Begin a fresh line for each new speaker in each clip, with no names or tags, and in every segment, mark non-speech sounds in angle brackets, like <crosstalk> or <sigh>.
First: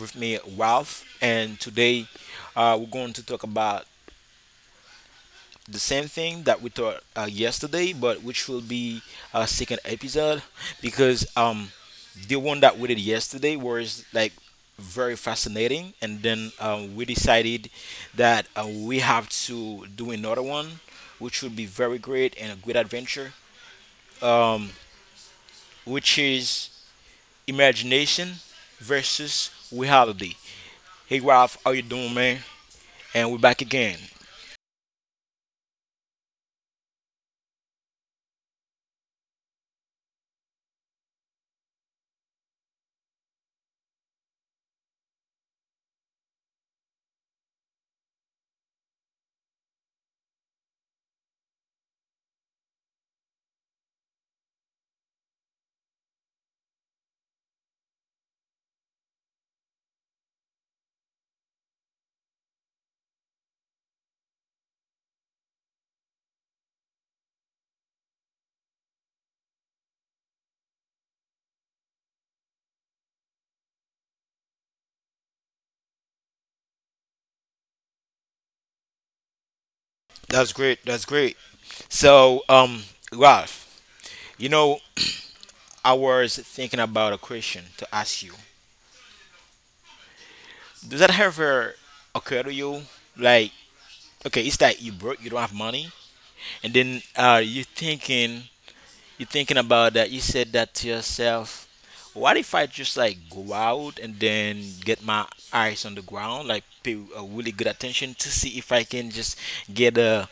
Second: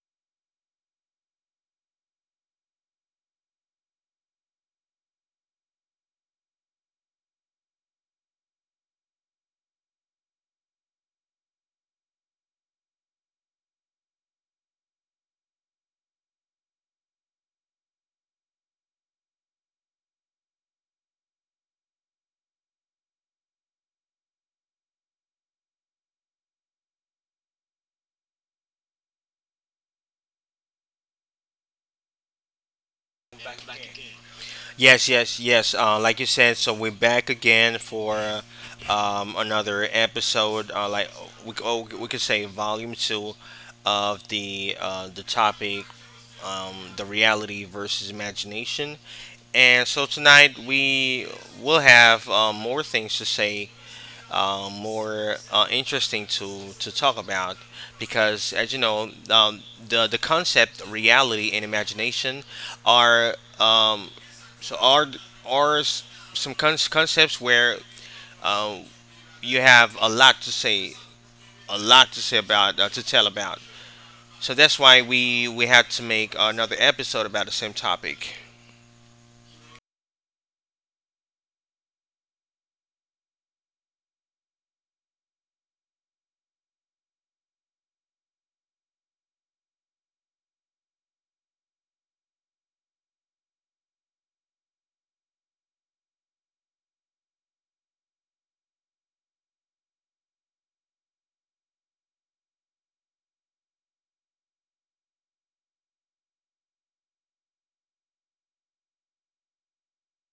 with me Ralph. And today, we're going to talk about the same thing that we taught yesterday, but which will be a second episode because the one that we did yesterday was like very fascinating, and then we decided that we have to do another one, which would be very great and a great adventure, which is imagination versus reality. Hey Ralph, how you doing, man? And we're back again.
Yes, yes, yes. Like you said, so we're back again for another episode. Like we could say volume two of the topic, the reality versus imagination. And so tonight we will have more things to say, more interesting to talk about, because as you know, the concept reality and imagination are so are th- are s- some concepts where um, you have a lot to say, a lot to say about, to tell about. So that's why we had to make another episode about the same topic.
That's great. That's great. So, Ralph, you know, I was thinking about a question to ask you. Does that ever occur to you? Like, okay, it's like you broke, you don't have money, and then You're thinking about that. You said that to yourself. What if I just like go out and then get my eyes on the ground, like pay a really good attention to see if I can just get a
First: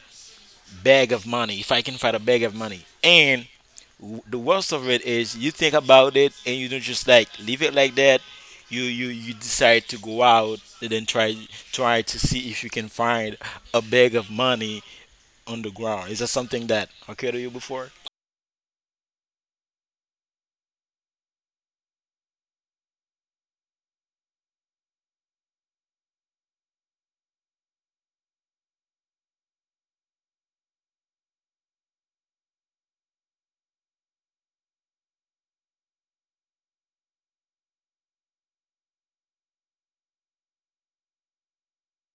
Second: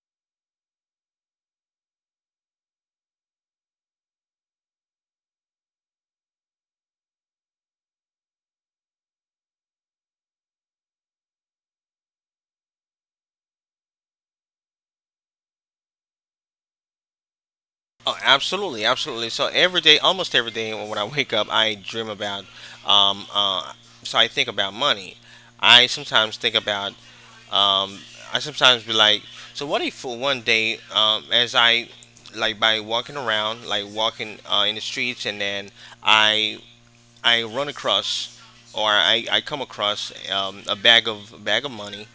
bag of money, if I can find a bag of money. And the worst of it is you think about it and you don't just like leave it like that. You decide to go out and then try to see if you can find a bag of money on the ground. Is that something that occurred to you before?
Oh, absolutely, absolutely. So every day, almost every day, when I wake up, I dream about. Um, uh, so I think about money. I sometimes think about um, I sometimes be like, so what if for one day, as I like by walking around, like walking in the streets, and then I I run across or I come across a bag of money,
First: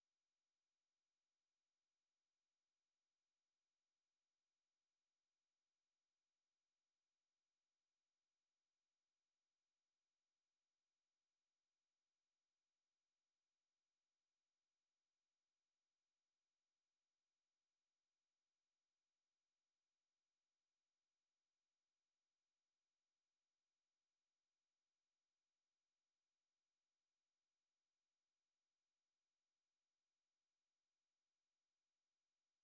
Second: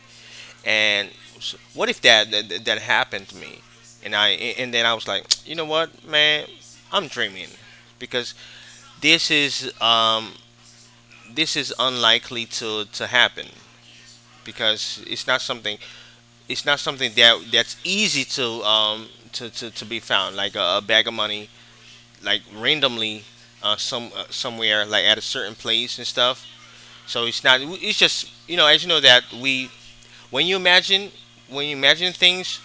and s what if that happened to me, and I and then I was like, <tsk> you know what, man, I'm dreaming, because this is um, this is unlikely to happen, because it's not something that that's easy to, to be found, like a bag of money, like randomly somewhere, like at a certain place and stuff. So it's not, it's just, as you know, that we, when you imagine things,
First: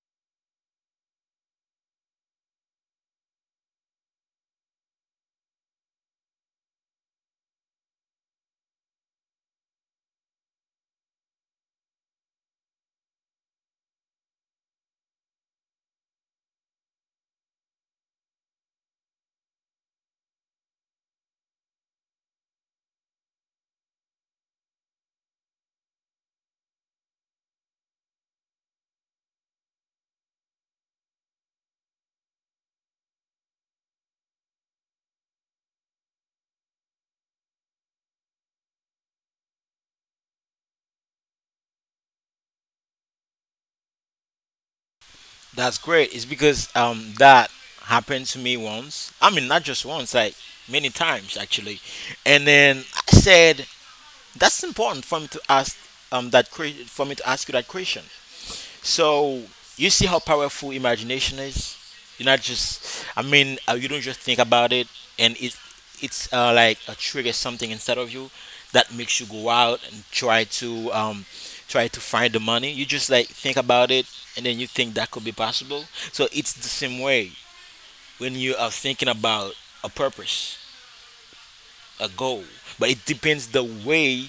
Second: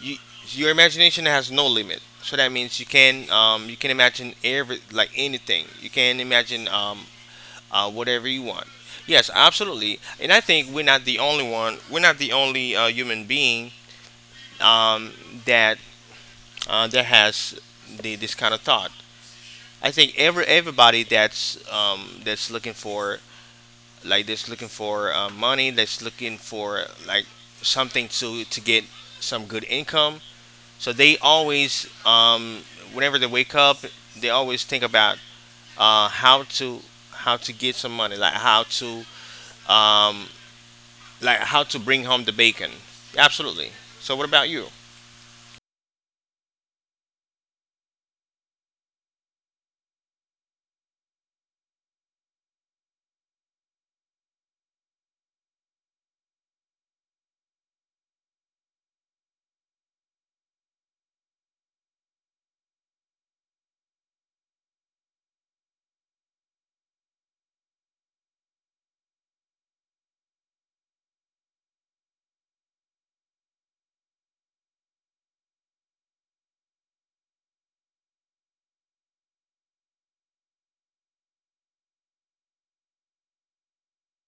you, your imagination has no limit, so that means you can, imagine every like, anything you can imagine, Whatever you want. Yes, absolutely, and I think we're not the only human being um, that that has this kind of thought. I think everybody that's looking for, like, that's looking for money, that's looking for, like, something to get some good income. So they always, whenever they wake up, they always think about how to get some money, like how to, um, bring home the bacon. Absolutely. So what about you?
That's great. It's because that happened to me once. I mean, not just once, like many times actually. And then I said, "That's important for me to ask for me to ask you that question." So you see how powerful imagination is. You're not just, I mean, you don't just think about it, and it's like a trigger something inside of you that makes you go out and try to find the money. You just like think about it, and then you think that could be possible. So it's the same way when you are thinking about a purpose, a goal, but it depends the way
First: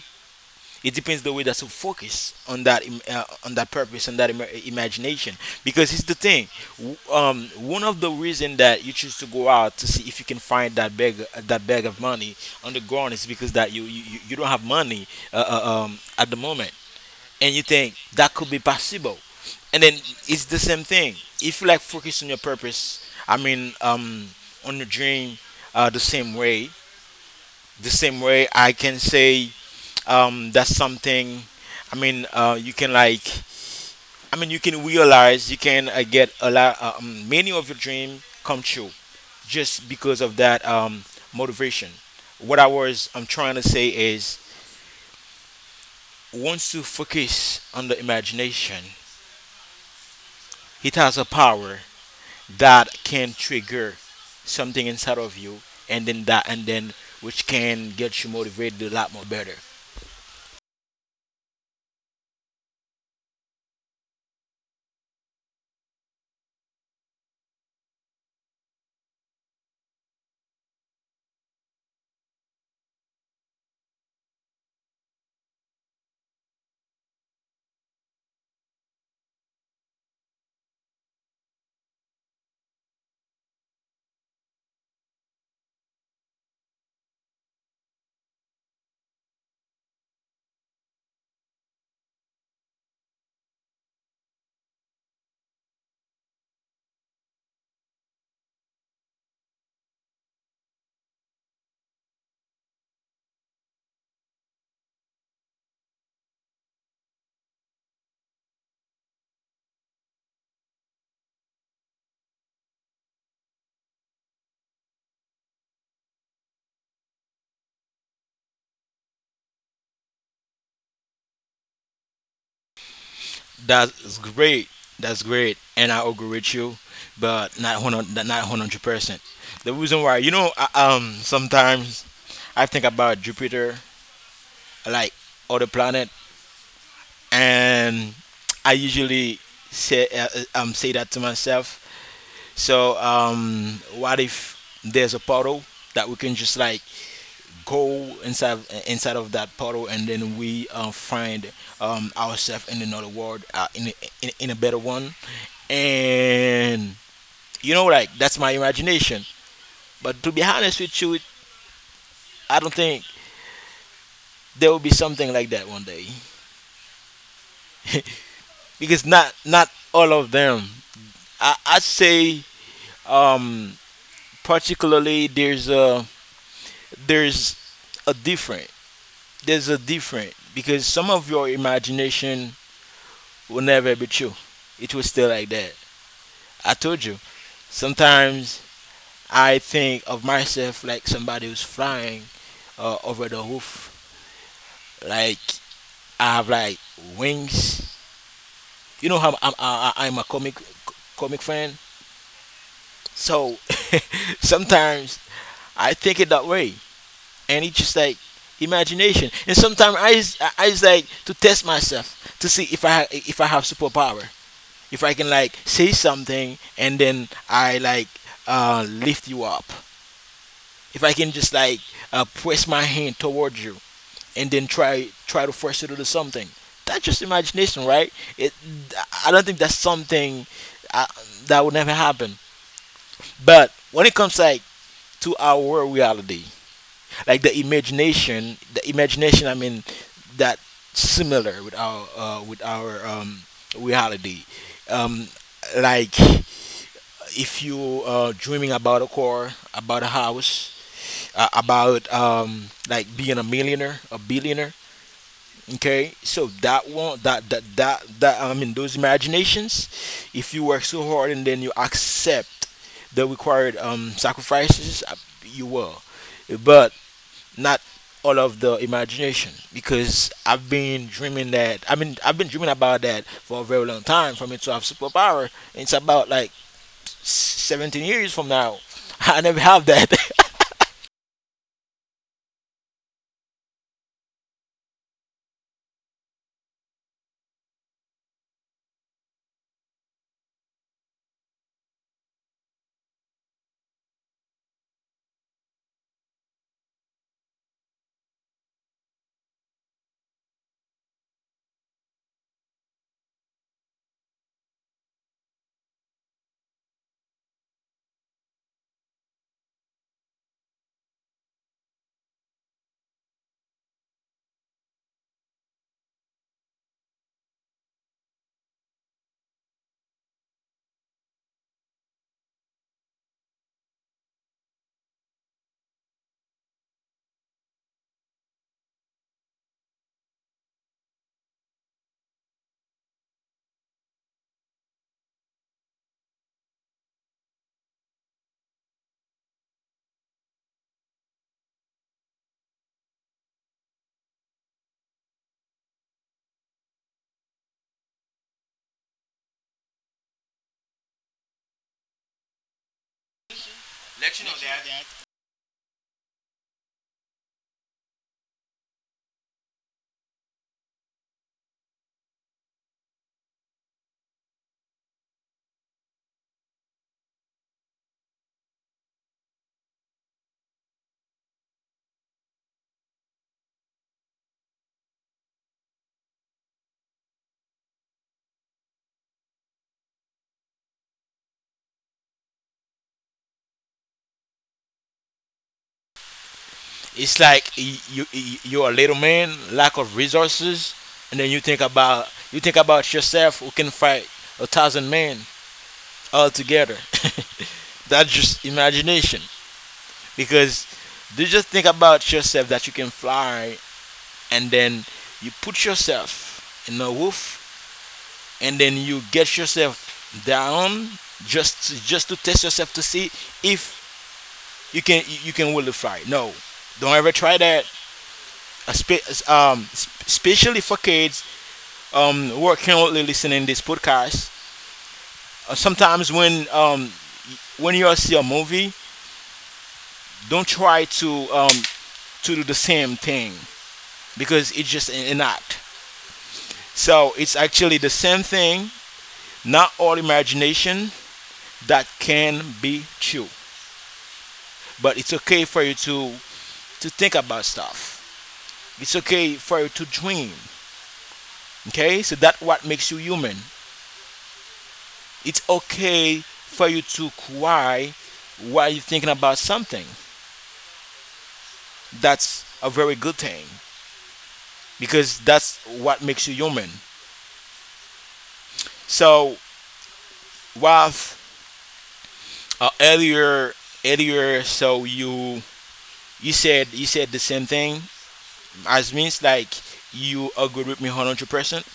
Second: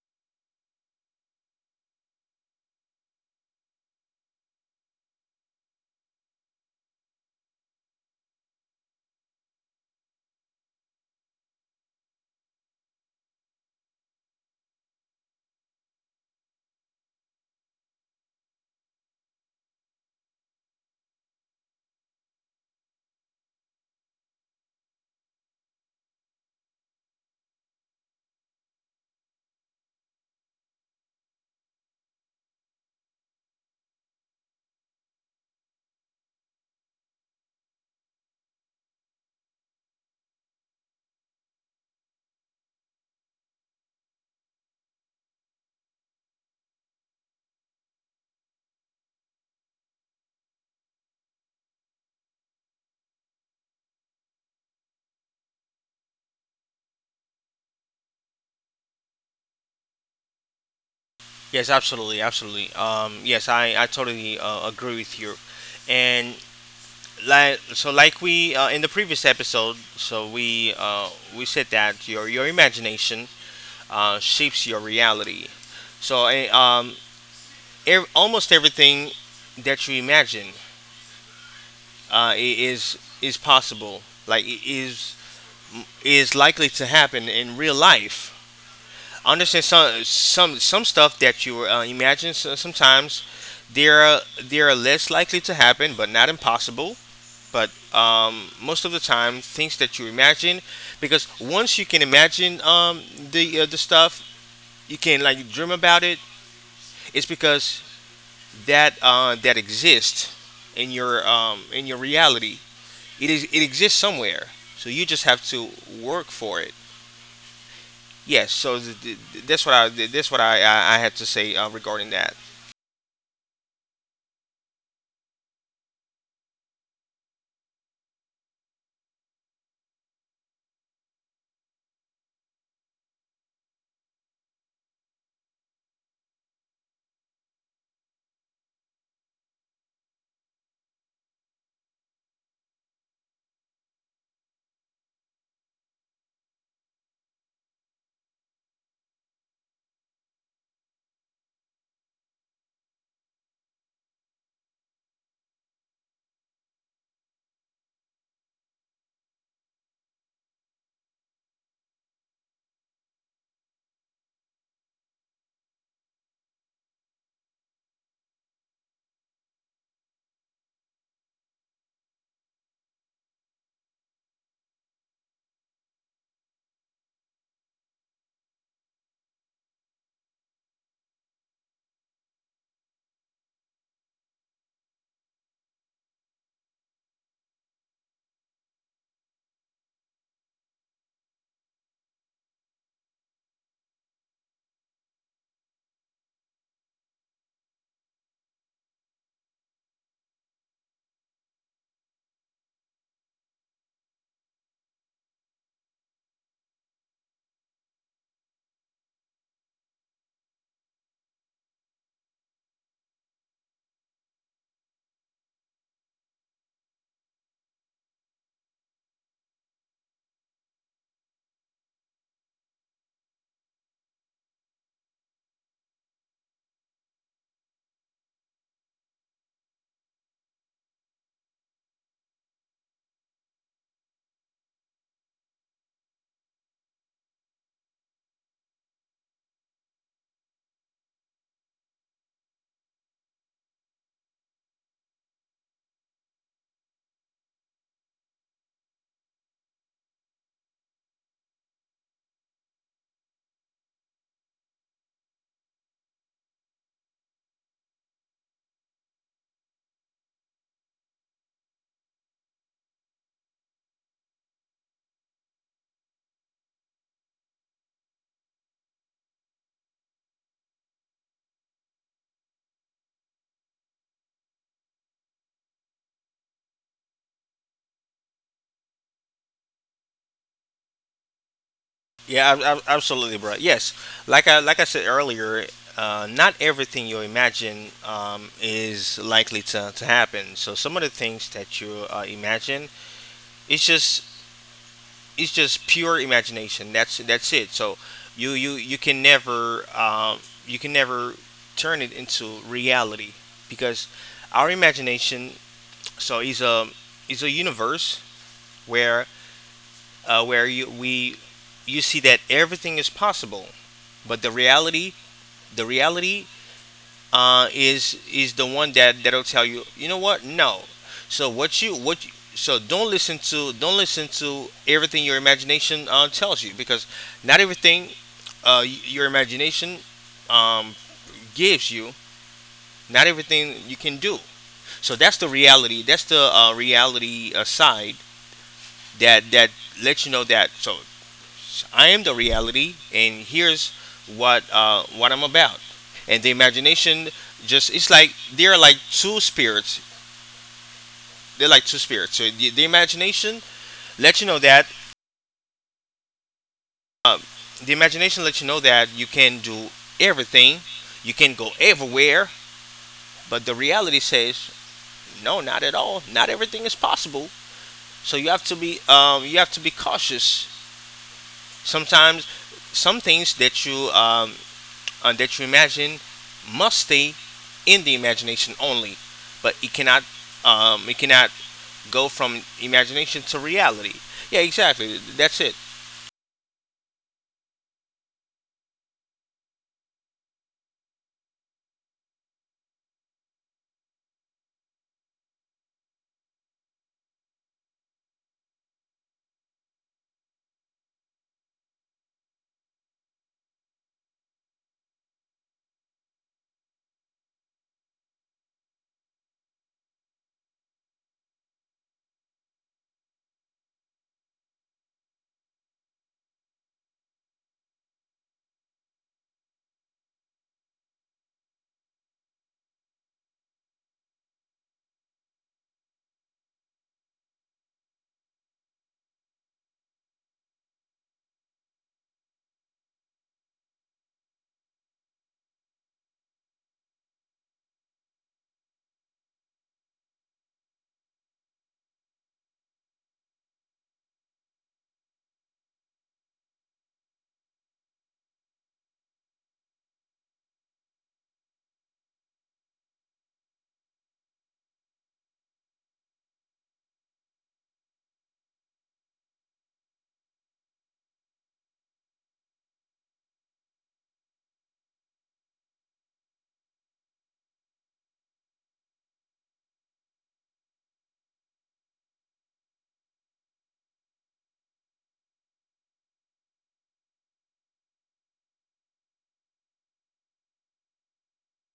it depends the way that you focus on that on that purpose and that imagination. Because it's the thing, one of the reason that you choose to go out to see if you can find that bag of money on the ground is because that you don't have money at the moment, and you think that could be possible. And then it's the same thing. If you like focus on your purpose, I mean, on your dream, the same way. The same way I can say that's something. I mean, you can like, I mean, you can realize you can get a lot, many of your dream come true just because of that motivation. What I'm trying to say is once you focus on the imagination, it has a power that can trigger something inside of you, and then which can get you motivated a lot more better.
Yes, absolutely, absolutely. Yes, I totally agree with you. And, like, so, like, we in the previous episode, so we said that your imagination shapes your reality. So almost everything that you imagine, is possible. Like, is likely to happen in real life. I understand some stuff that you imagine sometimes they are less likely to happen, but not impossible. But most of the time, things that you imagine, because once you can imagine, the stuff, you can, like, dream about it. It's because that exists in your reality. It exists somewhere. So you just have to work for it. Yes. That's what I had to say regarding that.
That's great. That's great, and I agree with you, but not 100, not 100%. The reason why, sometimes I think about Jupiter, like other planet, and I usually say that to myself. So, what if there's a portal that we can just like go inside of that portal, and then we find ourselves in another world, in a better one. And like that's my imagination. But to be honest with you, I don't think there will be something like that one day, because not all of them. I'd say, um particularly, there's a different there's a different, because some of your imagination will never be true. It will still like that. I told you, sometimes I think of myself like somebody who's flying over the roof, like I have like wings. You know how I'm a comic fan, so <laughs> sometimes I think it that way, and it's just like imagination. And sometimes I just like to test myself to see if I have superpower, if I can like say something and then I, like, lift you up. If I can just like press my hand towards you and then try to force it into something. That's just imagination, right? It, I don't think that's something uh that would never happen. But when it comes like to our reality, like the imagination, I mean, that similar with our reality. Um, like if you dreaming about a car, about a house, about like being a millionaire, a billionaire. Okay, so that one that that that that I mean, those imaginations, if you work so hard and then you accept the required sacrifices, you will. But not all of the imagination, because I mean, I've been dreaming about that for a very long time. For me to have superpower, it's about like 17 years from now. <laughs> I never have that. <laughs>
Yeah, absolutely, bro. Yes, like I said earlier, not everything you imagine is likely to happen. So some of the things that you imagine, it's just it's just pure imagination. That's it. So you can never, you can never turn it into reality, because our imagination, is a universe where, uh, where you we you see that everything is possible. But the reality is the one that'll tell you, you know what, no. So what you, don't listen to, everything your imagination tells you, because not everything, your imagination, um, gives you. Not everything you can do. So that's the reality, that's the reality side that lets you know that. So I am the reality, and here's what, what I'm about. And the imagination, just, it's like they're like two spirits. They're like two spirits. So the imagination lets you know that, you can do everything, you can go everywhere, but the reality says no, not at all. Not everything is possible. So you have to be, cautious. Sometimes, some things that you, that you imagine must stay in the imagination only, but it cannot, um, it cannot go from imagination to reality. Yeah, exactly. That's it.
It's like you're a little man, lack of resources, and then you think about yourself who can fight a thousand men all together. <laughs> That's just imagination, because you just think about yourself that you can fly, and then you put yourself in a roof, and then you get yourself down just to test yourself to see if you can really fly. No, don't ever try that. Espe- Um, Especially for kids who are currently listening this podcast, sometimes when you all see a movie, don't try to do the same thing because it's just an act. So it's actually the same thing. Not all imagination that can be true, but it's okay for you to think about stuff. It's okay for you to dream. Okay, so that's what makes you human. It's okay for you to cry while you're thinking about something. That's a very good thing because that's what makes you human. So Ralph, uh, earlier earlier, so you said the same thing as means like you agree with me 100%,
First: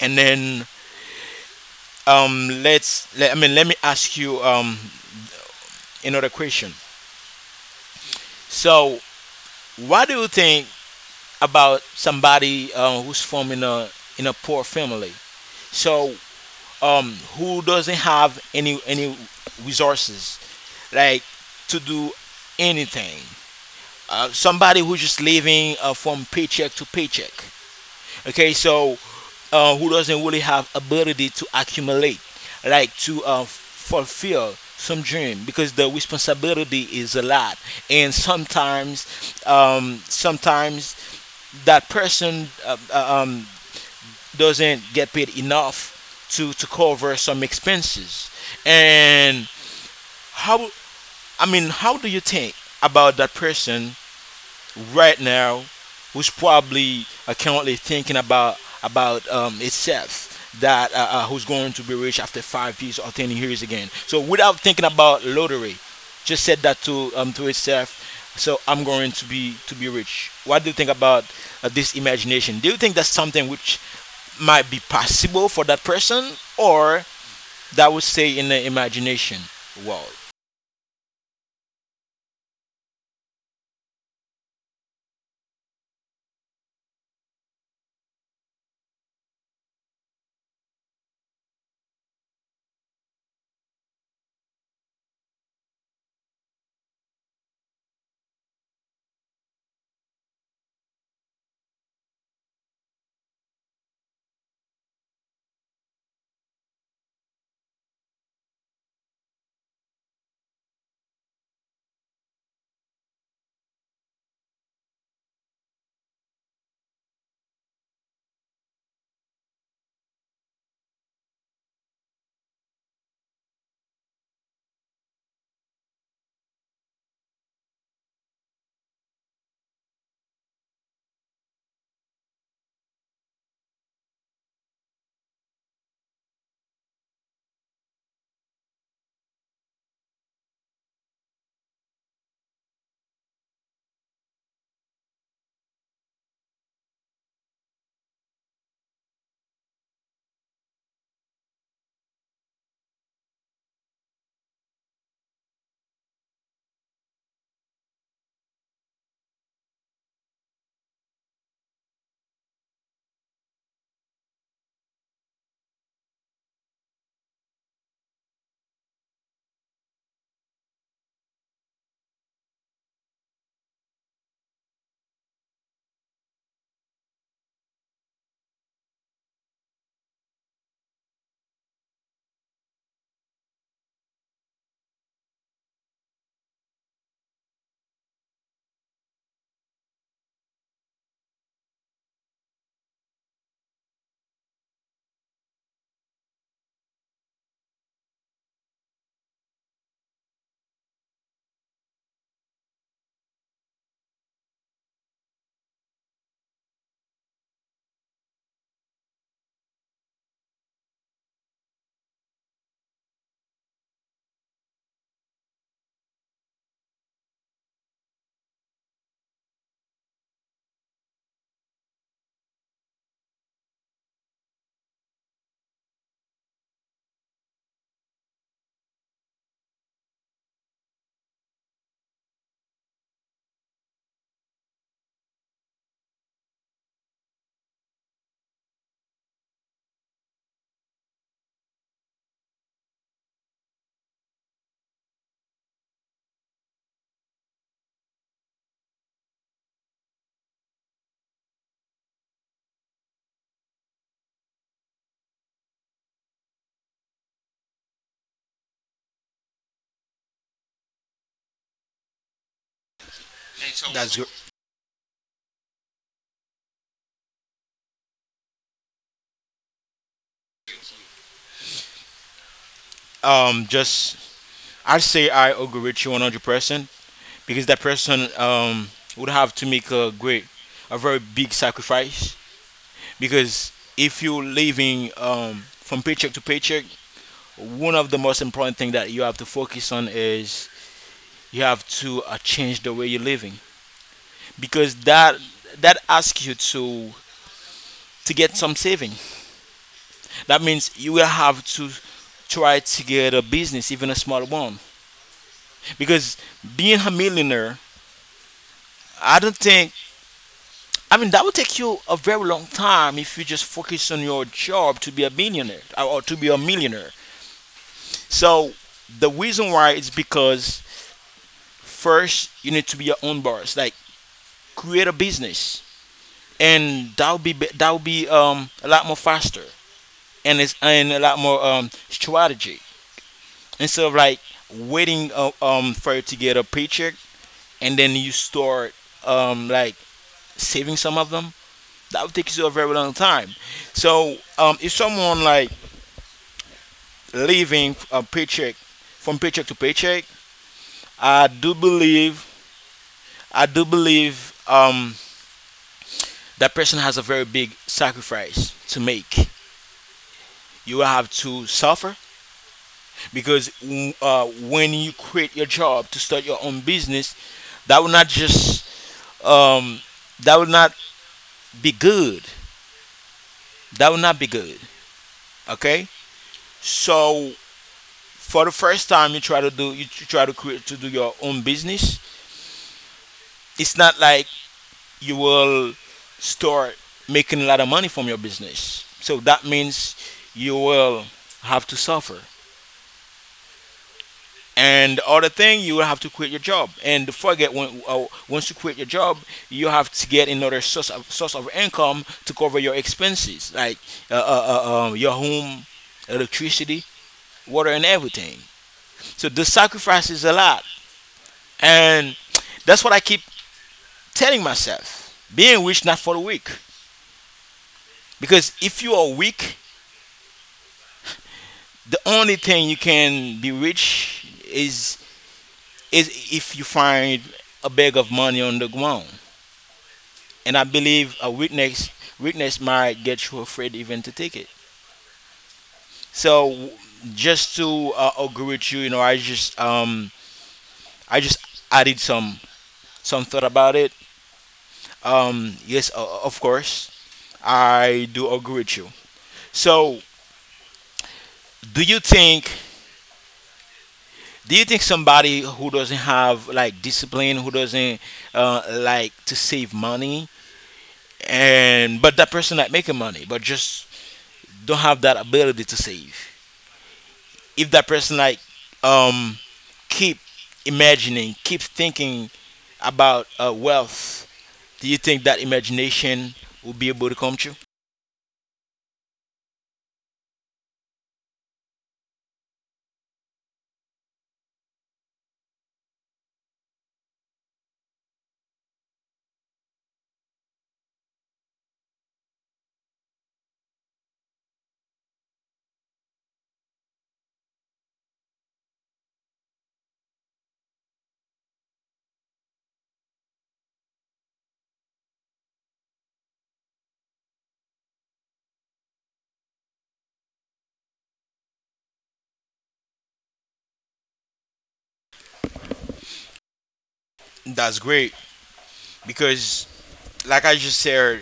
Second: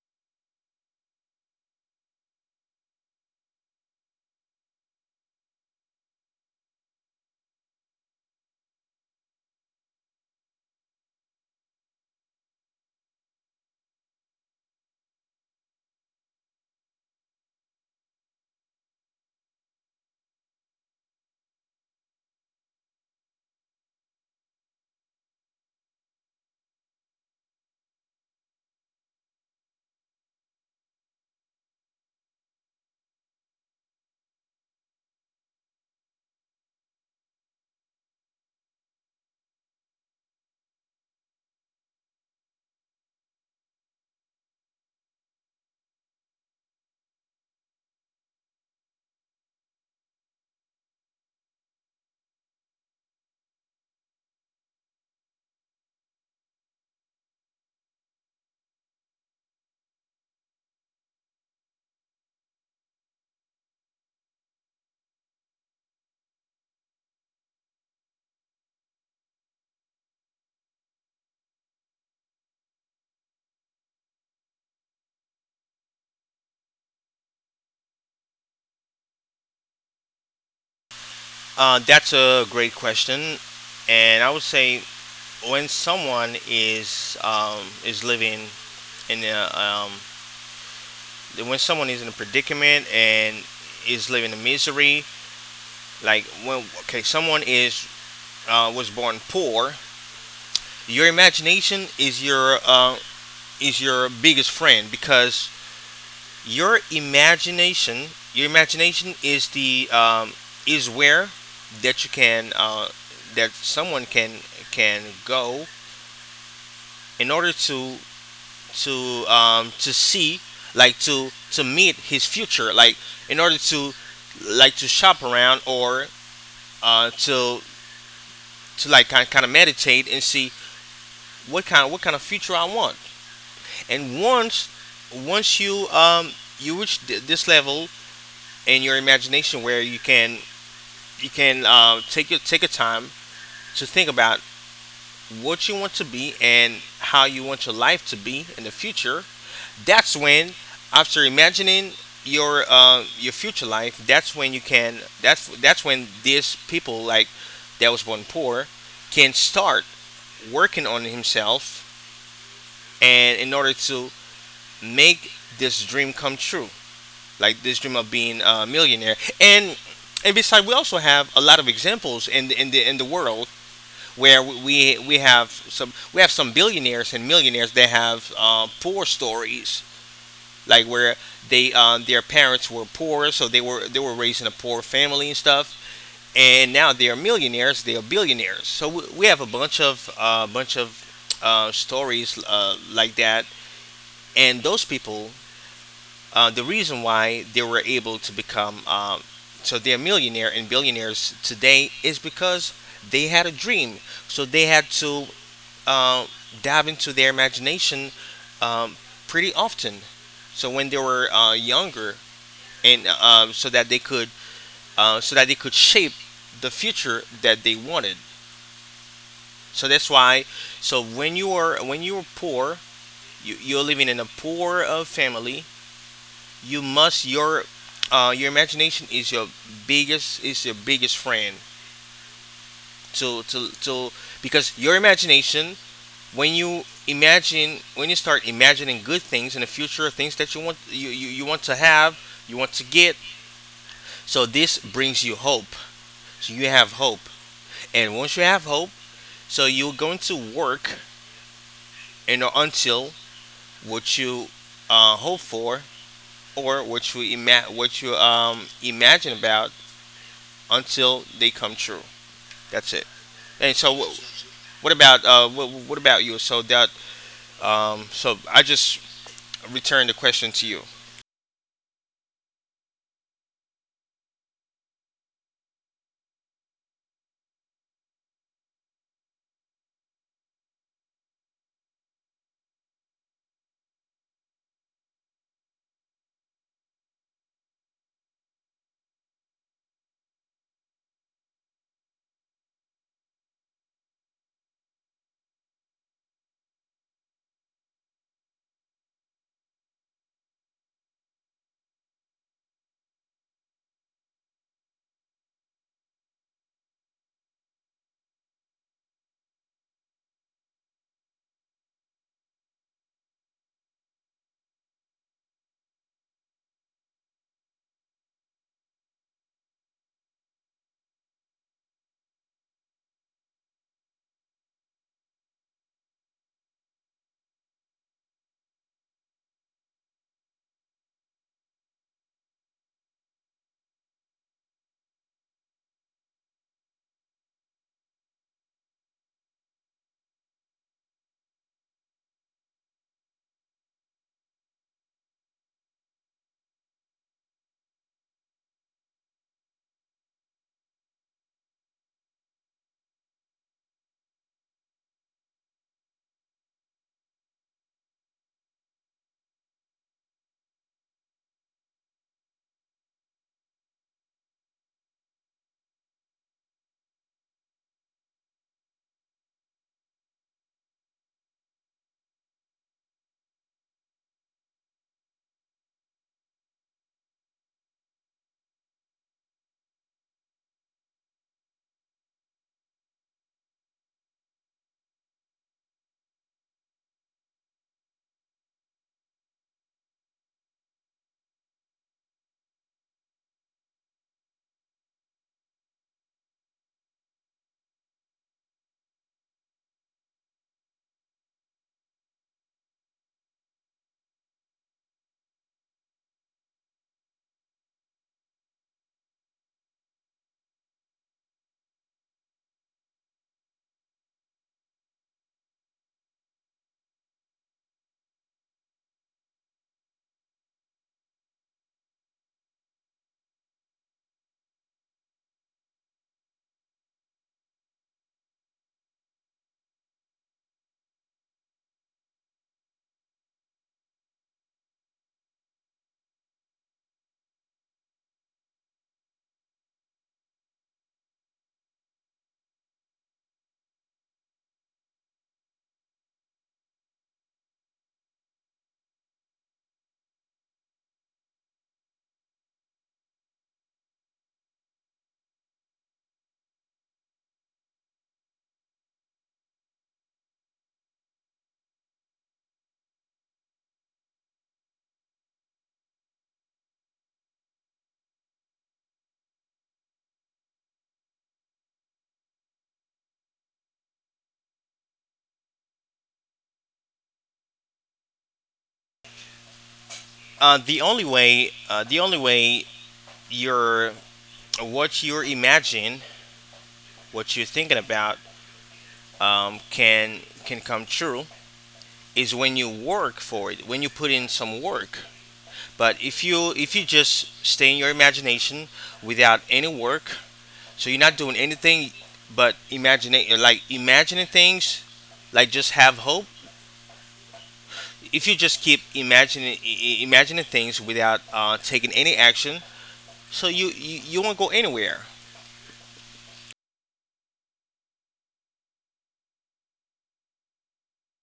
and then I mean, let me ask you another question. So what do you think about somebody who's from in a poor family? So who doesn't have any resources like to do anything. Somebody who's just living from paycheck to paycheck. Okay, so who doesn't really have ability to accumulate, like to fulfill some dream because the responsibility is a lot. And sometimes, um, sometimes that person doesn't get paid enough to cover some expenses. And how, how do you think about that person right now, who's probably currently thinking about itself, that who's going to be rich after 5 years or 10 years again. So without thinking about lottery, just said that to itself. So I'm going to be rich. What do you think about this imagination? Do you think that's something which might be possible for that person, or that would say in the imagination? Well,
That's a great question, and I would say, when someone is, living in a, when someone is in a predicament and is living in misery, like, when, okay, someone is, was born poor. Your imagination is your, is your biggest friend, because your imagination, your imagination is the, is where that you can, that someone can go in order to, to see, like to meet his future, like, in order to, like, to shop around, or, uh, to to, like, kind of meditate and see what kind, of future I want. And once you, you reach this level in your imagination where you can, take your, time to think about what you want to be and how you want your life to be in the future. That's when, after imagining your, your future life, that's when you can. That's when these people, like, that was born poor can start working on himself, and in order to make this dream come true, like this dream of being a millionaire. And besides, we also have a lot of examples in the, in the in the world, where we have some, billionaires and millionaires that have, poor stories, like, where they their parents were poor, so they were raised in a poor family and stuff. And now they are millionaires, they are billionaires. So we have a bunch of, stories, like that, and those people, the reason why they were able to become so they're millionaire and billionaires today is because they had a dream. So they had to, uh, dive into their imagination, um, pretty often. So when they were, younger, and, so that they could shape the future that they wanted. So that's why. So when you were poor, you're living in a poor, family. You must your uh, your imagination is your biggest, friend, to because your imagination, when you start imagining good things in the future, things that you want, you want to have, you want to get. So this brings you hope. So you have hope, and once you have hope, so you're going to work, and until what you, hope for, or what you ima- what you imagine about, until they come true. That's it. And so, what,
that's good.
what about uh, what, what about you? So that so I just return the question to you.
Just I say I agree with you 100%, because that person, would have to make a very big sacrifice. Because if you're living, from paycheck to paycheck, one of the most important thing that you have to focus on is you have to change the way you're living because that asks you to get some saving. That means you will have to try to get a business, even a small one, because being a millionaire, I don't think, I mean, that would take you a very long time if you just focus on your job to be a millionaire, or to be a millionaire. So the reason why is because first you need to be your own boss, like create a business, and that'll be a lot more faster, and it's and a lot more strategy, instead of like waiting for you to get a paycheck, and then you start like saving some of them. That would take you a very long time. So if someone like living a paycheck from paycheck to paycheck, I do believe I do believe, that person has a very big sacrifice to make. You will have to suffer, because when you quit your job to start your own business, that will not just, um, that will not be good. That will not be good. Okay, so for the first time you try to do you try to create to do your own business. It's not like you will start making a lot of money from your business. So that means you will have to suffer. And the other thing, you will have to quit your job. And don't forget, once you quit your job, you have to get another source of income to cover your expenses, like uh, uh, your home, electricity, water, and everything. So the sacrifice is a lot. And that's what I keep telling myself, being rich, not for the weak. Because if you are weak, the only thing you can be rich is if you find a bag of money on the ground. And I believe a witness witness might get you afraid even to take it. So just to agree with you, I just added some thought about it. Yes, of course, I do agree with you. So do you think do you think somebody who doesn't have like discipline, who doesn't like to save money, and but that person like making money but just don't have that ability to save, if that person like um keep imagining, keep thinking about wealth, do you think that imagination will be able to come true?
The only way, your what you imagine, what you're thinking about, can, come true, is when you work for it, when you put in some work. But if you just stay in your imagination without any work, so you're not doing anything but imagining, like, imagining things, like, just have hope. If you just keep imagining, imagining things without, taking any action, so you won't go anywhere.
That's great, because like I just said,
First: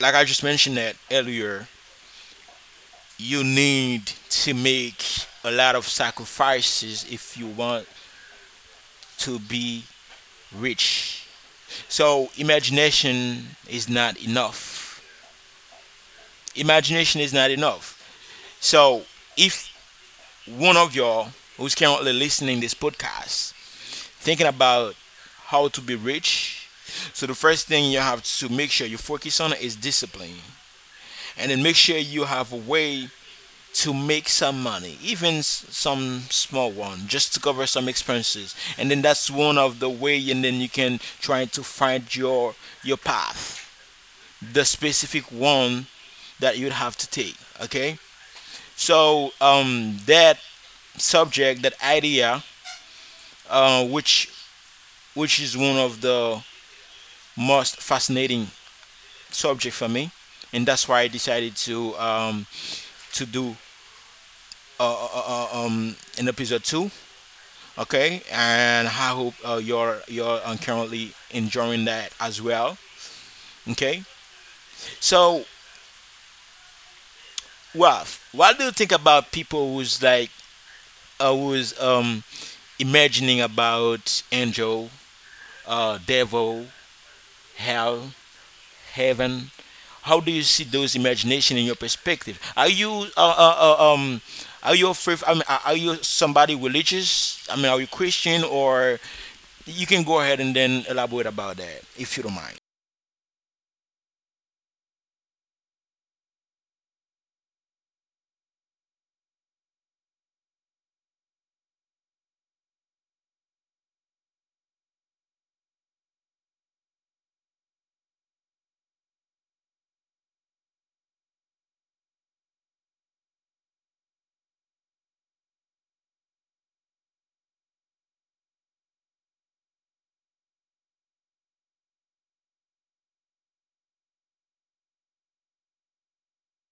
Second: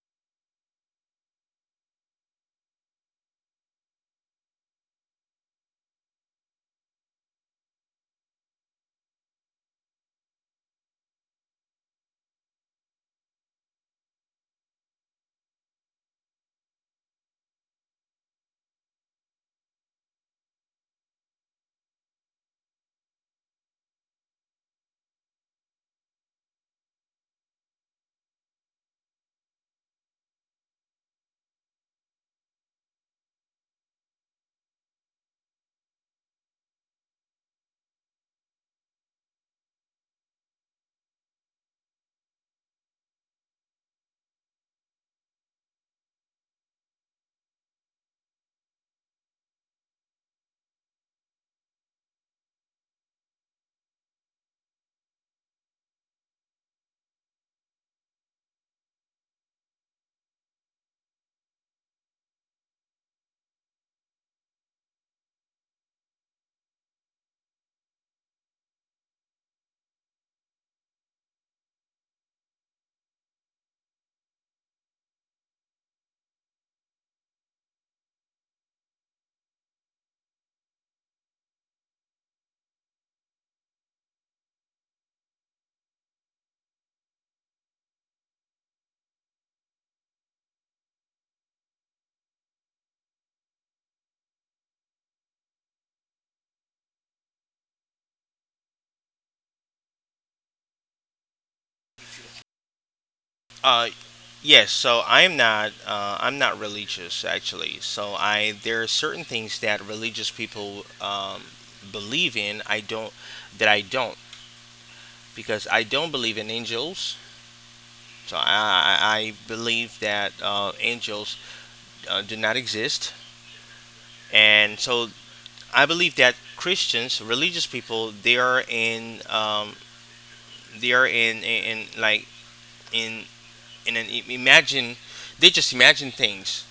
like I just mentioned that earlier, you need to make a lot of sacrifices if you want to be rich. So imagination is not enough. Imagination is not enough. So if one of y'all who's currently listening this podcast thinking about how to be rich, so the first thing you have to make sure you focus on is discipline, and then make sure you have a way to make some money, even some small one, just to cover some expenses. And then that's one of the way, and then you can try to find your path, the specific one that you'd have to take. Okay, so that subject, that idea, uh, which which is one of the most fascinating subject for me, and that's why I decided to do in episode two. Okay, and I hope you're currently enjoying that as well. Okay, so Ralph, what do you think about people who's like who's imagining about angel, devil, hell, heaven. How do you see those imagination in your perspective? Are you afraid? I mean, are you somebody religious? I mean, are you Christian or you can go ahead and then elaborate about that if you don't mind.
Uh, yes, so I'm not religious actually. So I there are certain things that religious people, believe in. I don't, that I don't because I don't believe in angels. So I believe that, angels, do not exist, and so I believe that Christians, religious people, they are in, they are in, like, in in an imagine, they just imagine things.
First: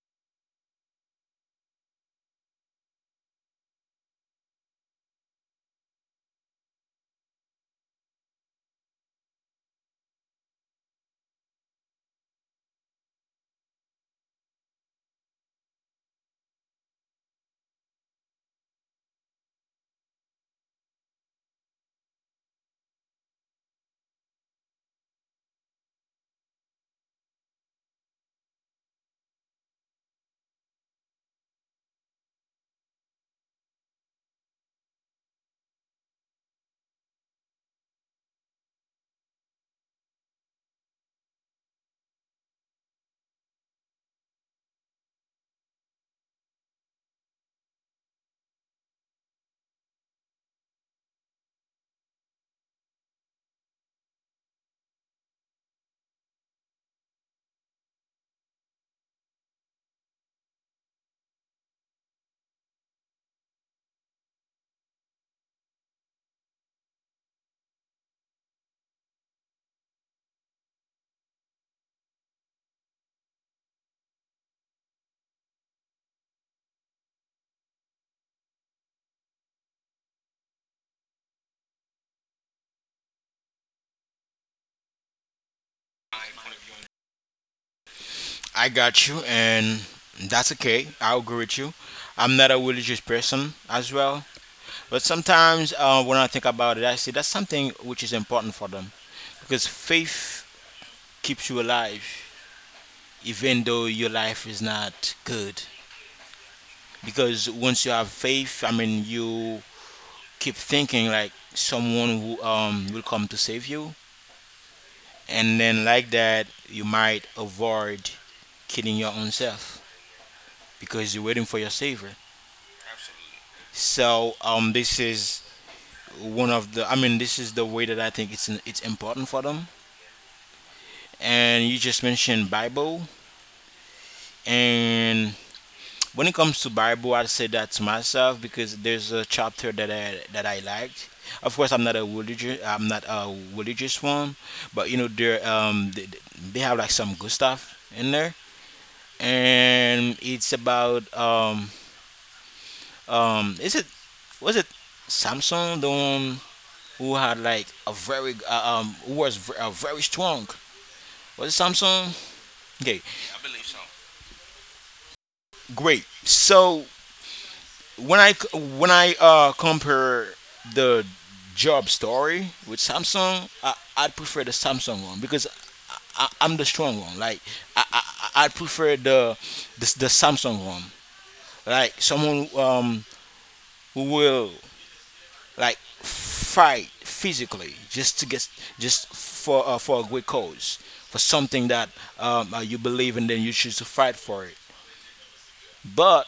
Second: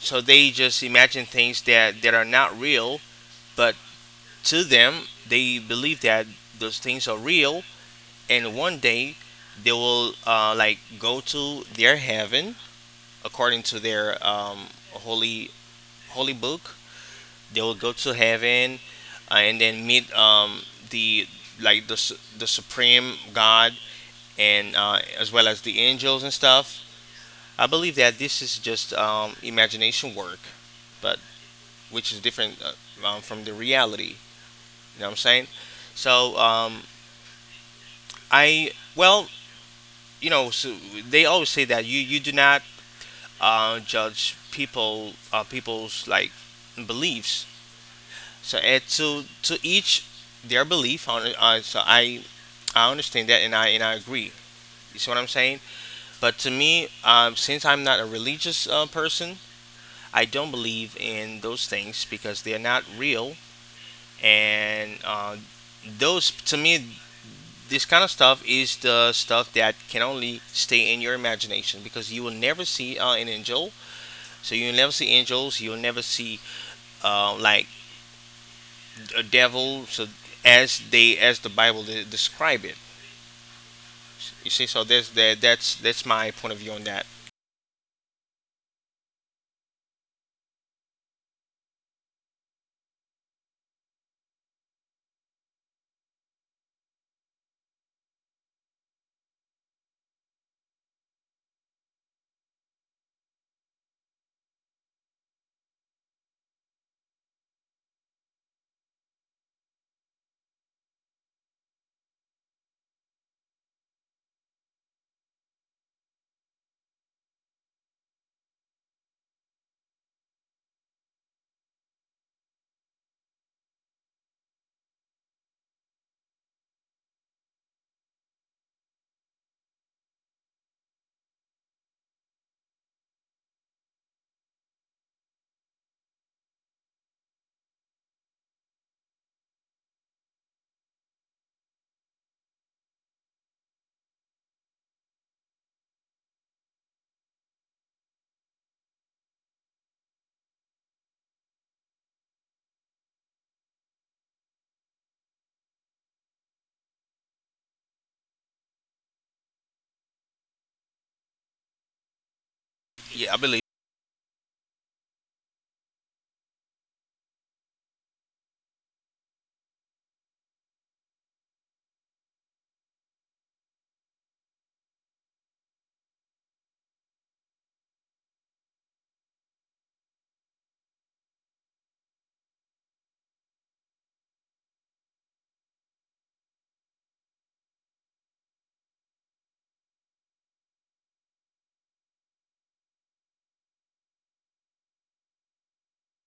So they just imagine things that that are not real, but to them, they believe that those things are real, and one day they will, like, go to their heaven, according to their, holy, book. They will go to heaven, and then meet, the like the, su- the supreme god, and, as well as the angels and stuff. I believe that this is just, imagination work, but which is different, from the reality. You know what I'm saying? So, I well, so they always say that you do not, judge people, people's, like, beliefs. So, and to each their belief. On So I understand that and I agree. You see what I'm saying? But to me, since I'm not a religious person, I don't believe in those things because they are not real. And those, to me, this kind of stuff is the stuff that can only stay in your imagination because you will never see an angel. So you'll never see angels. You'll never see uh, like a devil. As the Bible describe it, you see. So there's that. That's my point of view on that.
I got you, and that's okay. I agree with you. I'm not a religious person as well, but sometimes when I think about it, I see that's something which is important for them, because faith keeps you alive, even though your life is not good. Because once you have faith, I mean, you keep thinking like someone who will come to save you, and then like that, you might avoid killing your own self because you're waiting for your savior. So this is one of the. I mean, this is the way that I think it's important for them. And you just mentioned Bible, and when it comes to Bible, I'd say that to myself because there's a chapter that I liked. Of course, I'm not a religious one, but you know there they have like some good stuff in there, and it's about is it was it Samson, the one who had like a very who was very strong, was it Samson? Okay,
Yeah, I believe.
great. So when I compare the job story with Samsung, I'd prefer the Samsung one because am the strong one. Like I, I I prefer the Samsung one. Like someone who will like fight physically, just to get, just for a good cause, for something that you believe, and then you choose to fight for it. But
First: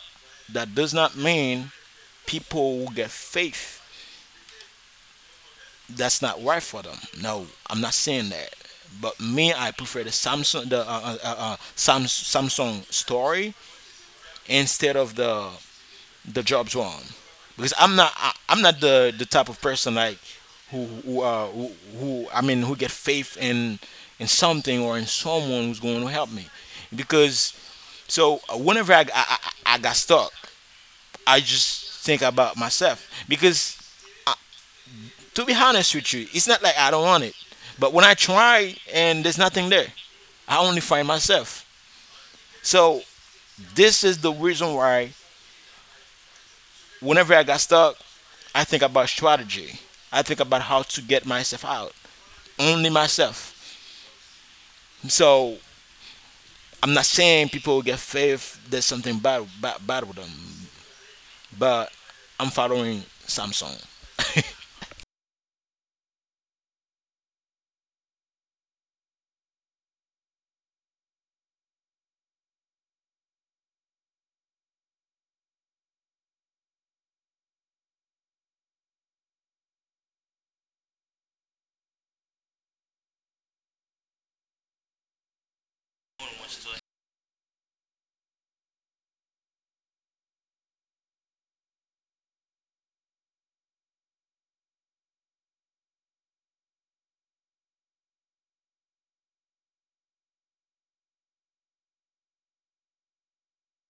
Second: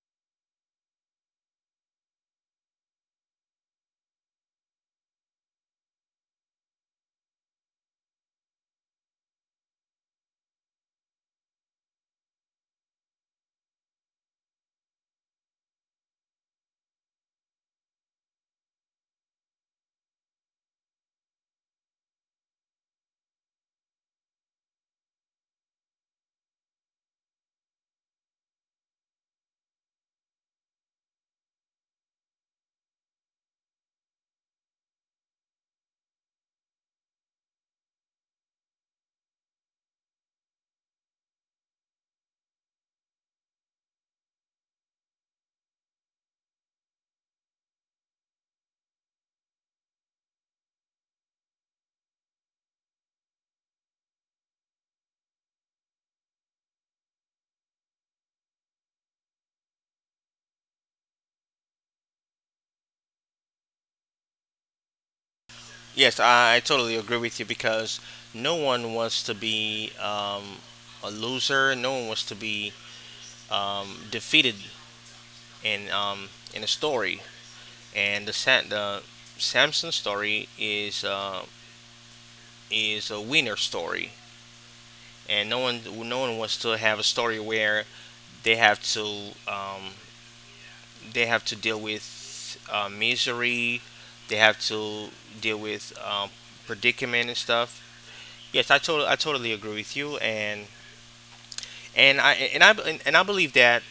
that does not mean people who get faith, that's not right for them. No, I'm not saying that. But me, I prefer the Samsung, the Samsung story instead of the Jobs one, because I'm not the type of person like who who, uh, who who I mean who get faith in something or in someone who's going to help me, because so whenever I got stuck, I just think about myself because, to be honest with you, it's not like I don't want it. But when I try and there's nothing there, I only find myself. So this is the reason why whenever I got stuck, I think about strategy. I think about how to get myself out. Only myself. So I'm not saying people who get faith there's something bad, bad with them. But I'm following Samsung.
Yes, I totally agree with you because no one wants to be a loser. No one wants to be defeated in um, in a story. And the Samson story is a winner story. And no one wants to have a story where they have to um, they have to deal with misery. They have to deal with predicament and stuff. Yes, I totally agree with you. And. And I believe that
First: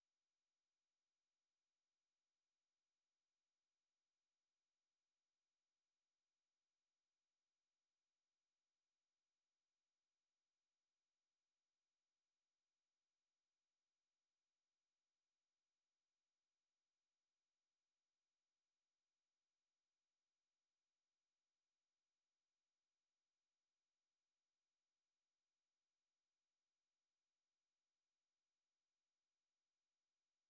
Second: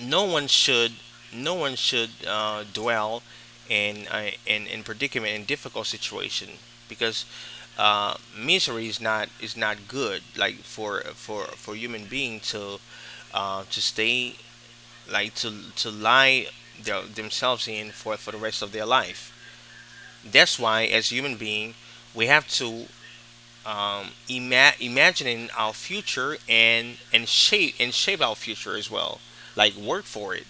no one should no one should dwell in in predicament in difficult situation because misery is not good like for for human being to stay like to lie themselves in for the rest of their life. That's why as human being we have to imagining our future and shape our future as well, like work for it,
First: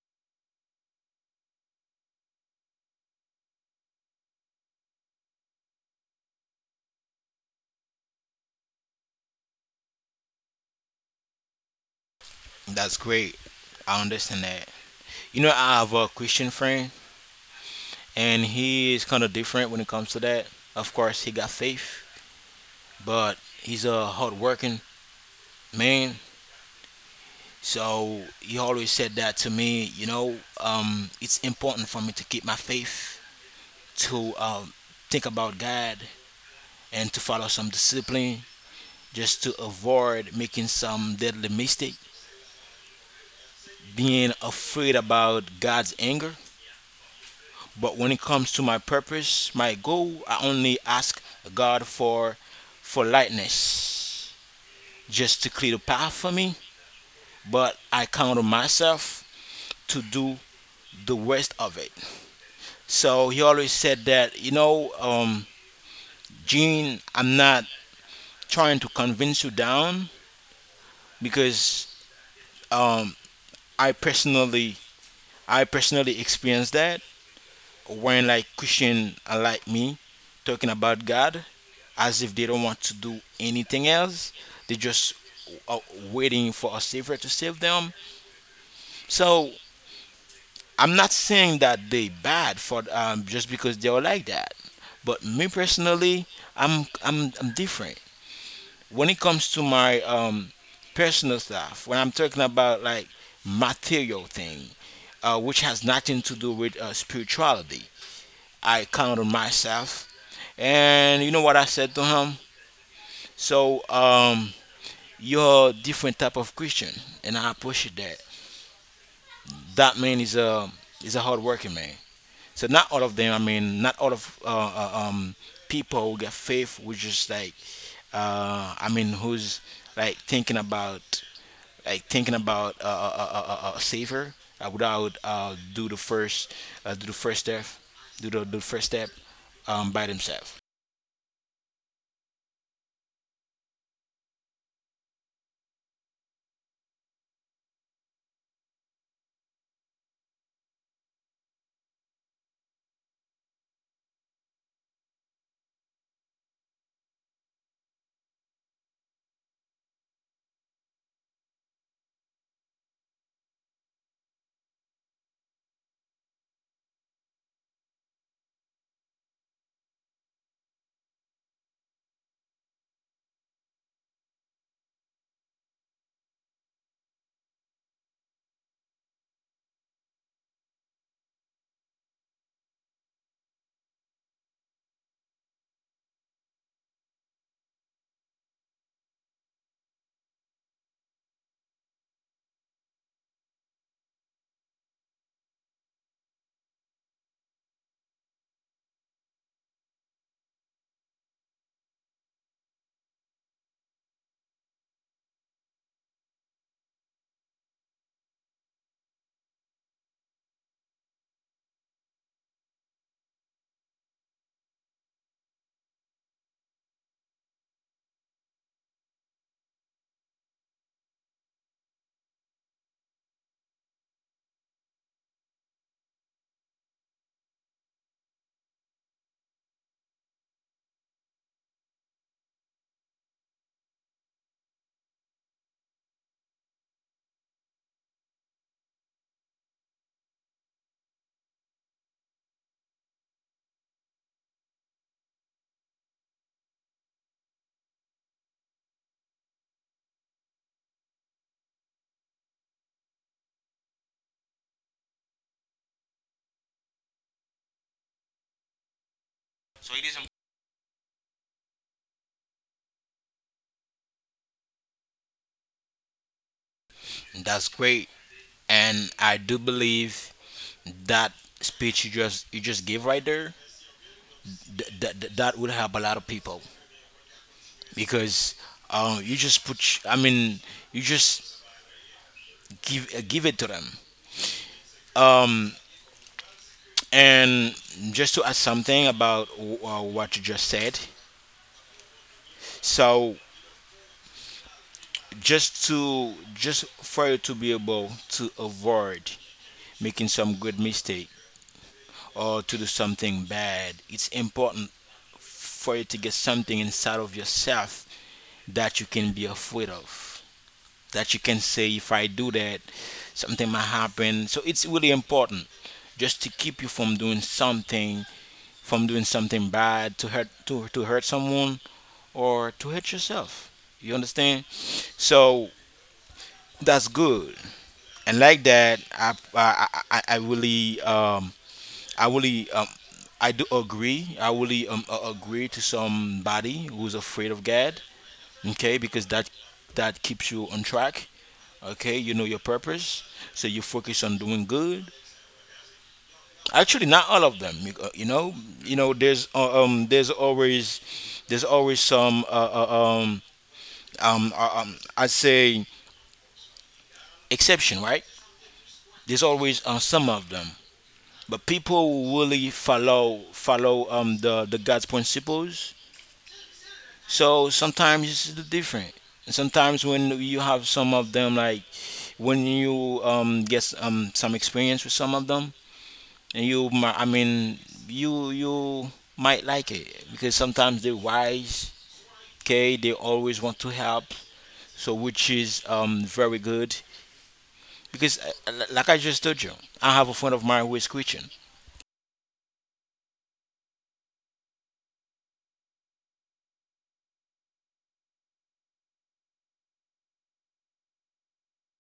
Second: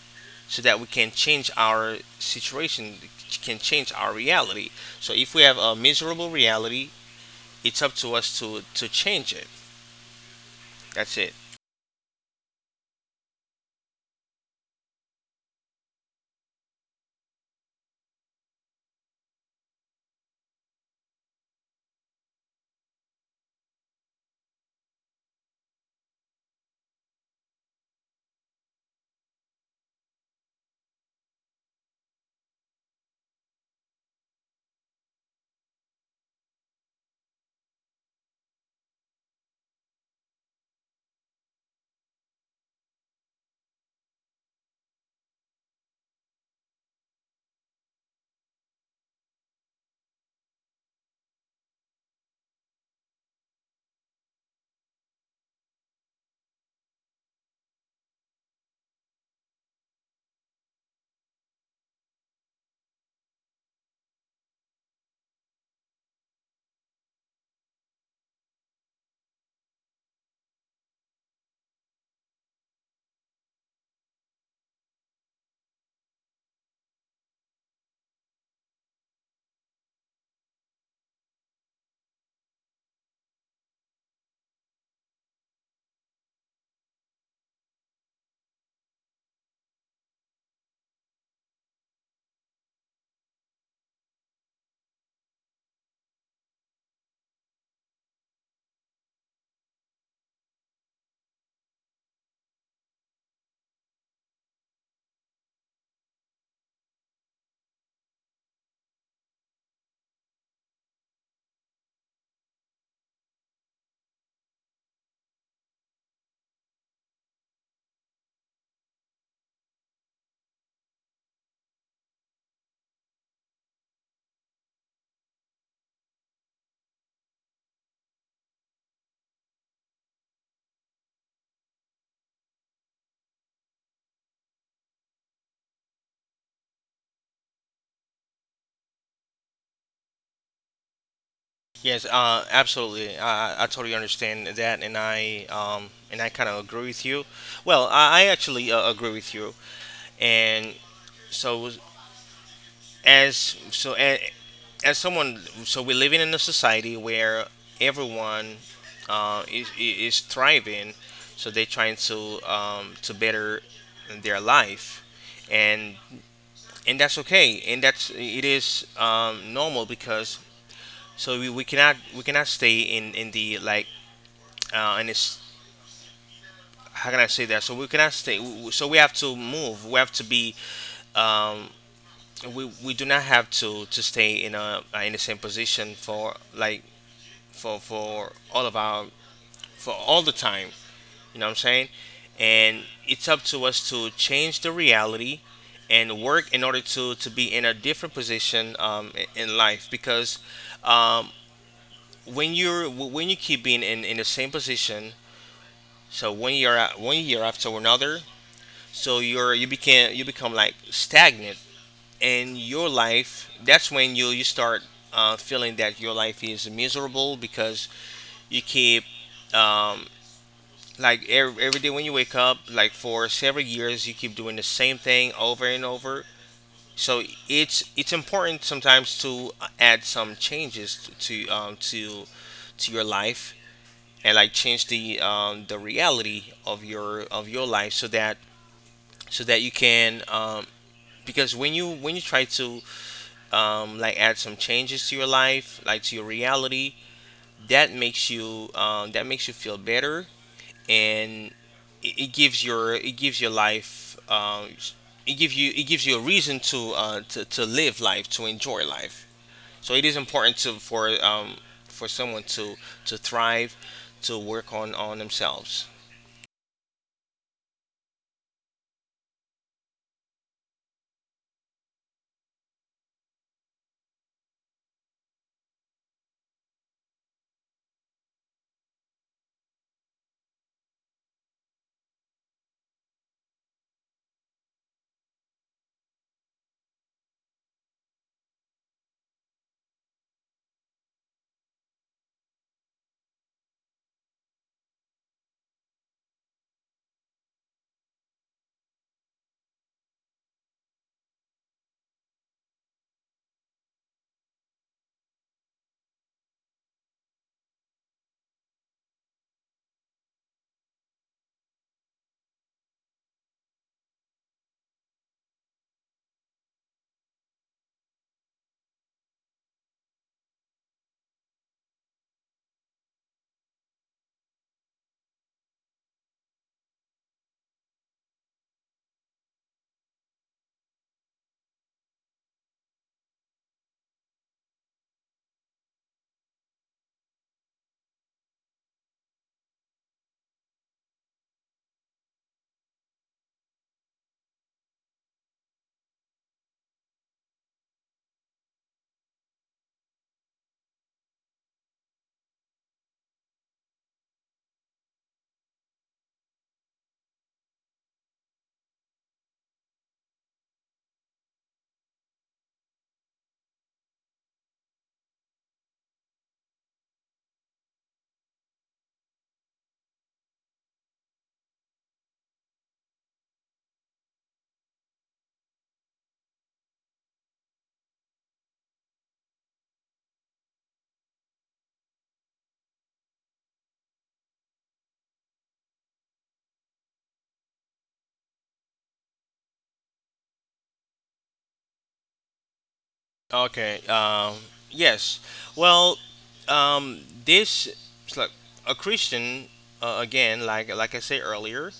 so that we can change our situation, can change our reality. So if we have a miserable reality, it's up to us to change it. That's it.
That's great. I understand that. You know I have a Christian friend, and he is kind of different when it comes to that. Of course, he got faith, but he's a hardworking man. So he always said that to me. You know, it's important for me to keep my faith, to think about God, and to follow some discipline, just to avoid making some deadly mistake, being afraid about God's anger. But when it comes to my purpose, my goal, I only ask God for lightness, just to clear the path for me, but I count on myself to do the rest of it. So he always said that, you know, Gene, I'm not trying to convince you down because um, I personally, I personally experienced that when like Christian are like me talking about God as if they don't want to do anything else. They just uh, waiting for a savior to save them. So I'm not saying that they bad for just because they are like that, but me personally, I'm different when it comes to my personal stuff. When I'm talking about like material thing, which has nothing to do with spirituality, I count on myself. And you know what I said to him? So you're a different type of Christian, and I appreciate that. That man is a hardworking man. So not all of them. I mean, not all of people who get faith, which is like, I mean, who's like thinking about like thinking about savior without do the first step, do the first step by themselves.
Yes, absolutely. I totally understand that, and I kind of agree with you. Well, I actually agree with you, and so as so a- as someone, so we're living in a society where everyone uh, is is thriving, so they're trying to better their life, and and that's okay and that's it is normal because so we cannot stay in the like in this how can I say that, so we cannot so we have to move, we have to be um, we do not have to stay in a in the same position for like for all of our, for all the time, you know what I'm saying. And it's up to us to change the reality and work in order to be in a different position in life because um when when you keep being in the same position, so one year one year after another, so you became, you become like stagnant in your life. That's when you start feeling that your life is miserable because you keep um, every day when you wake up, like for several years, you keep doing the same thing over and over. So it's important sometimes to add some changes to to your life and like change the reality of your life so that you can, because when you try to like add some changes to your life, like to your reality. That makes you feel better, and it gives your life, it gives you it gives you a reason to live life, to enjoy life.
So
So
it
it is
is.
important to for someone to thrive, to work on themselves.
That's great, and I do believe that speech you just gave right there, that would help a lot of people because you just put. Sh- I mean, you just give give it to them. Um, and just to add something about what you just said. So just for you to be able to avoid making some good mistake or to do something bad, it's important for you to get something inside of yourself that you can be afraid of, that you can say if I do that, something might happen. So it's really important just to keep you from doing something bad, to hurt someone or to hurt yourself. You understand? So that's good. And like that, I really I really um I do agree. I really agree to somebody who's afraid of God. Okay, because that keeps you on track. Okay, you know your purpose, so you focus on doing good. Actually, not all of them. You, you know, there's there's always some I'd say exception, right? There's always some of them, but people who really follow the God's principles. So sometimes it's different. And sometimes when you have some of them, like when you get some experience with some of them, and you might, I mean, you might like it because sometimes they're wise. Okay, they always want to help, so which is very good because l- like I just told you, I have a friend of mine who is Christian.
Okay. Yes. Well. This. It's like a Christian. Again, like I said earlier,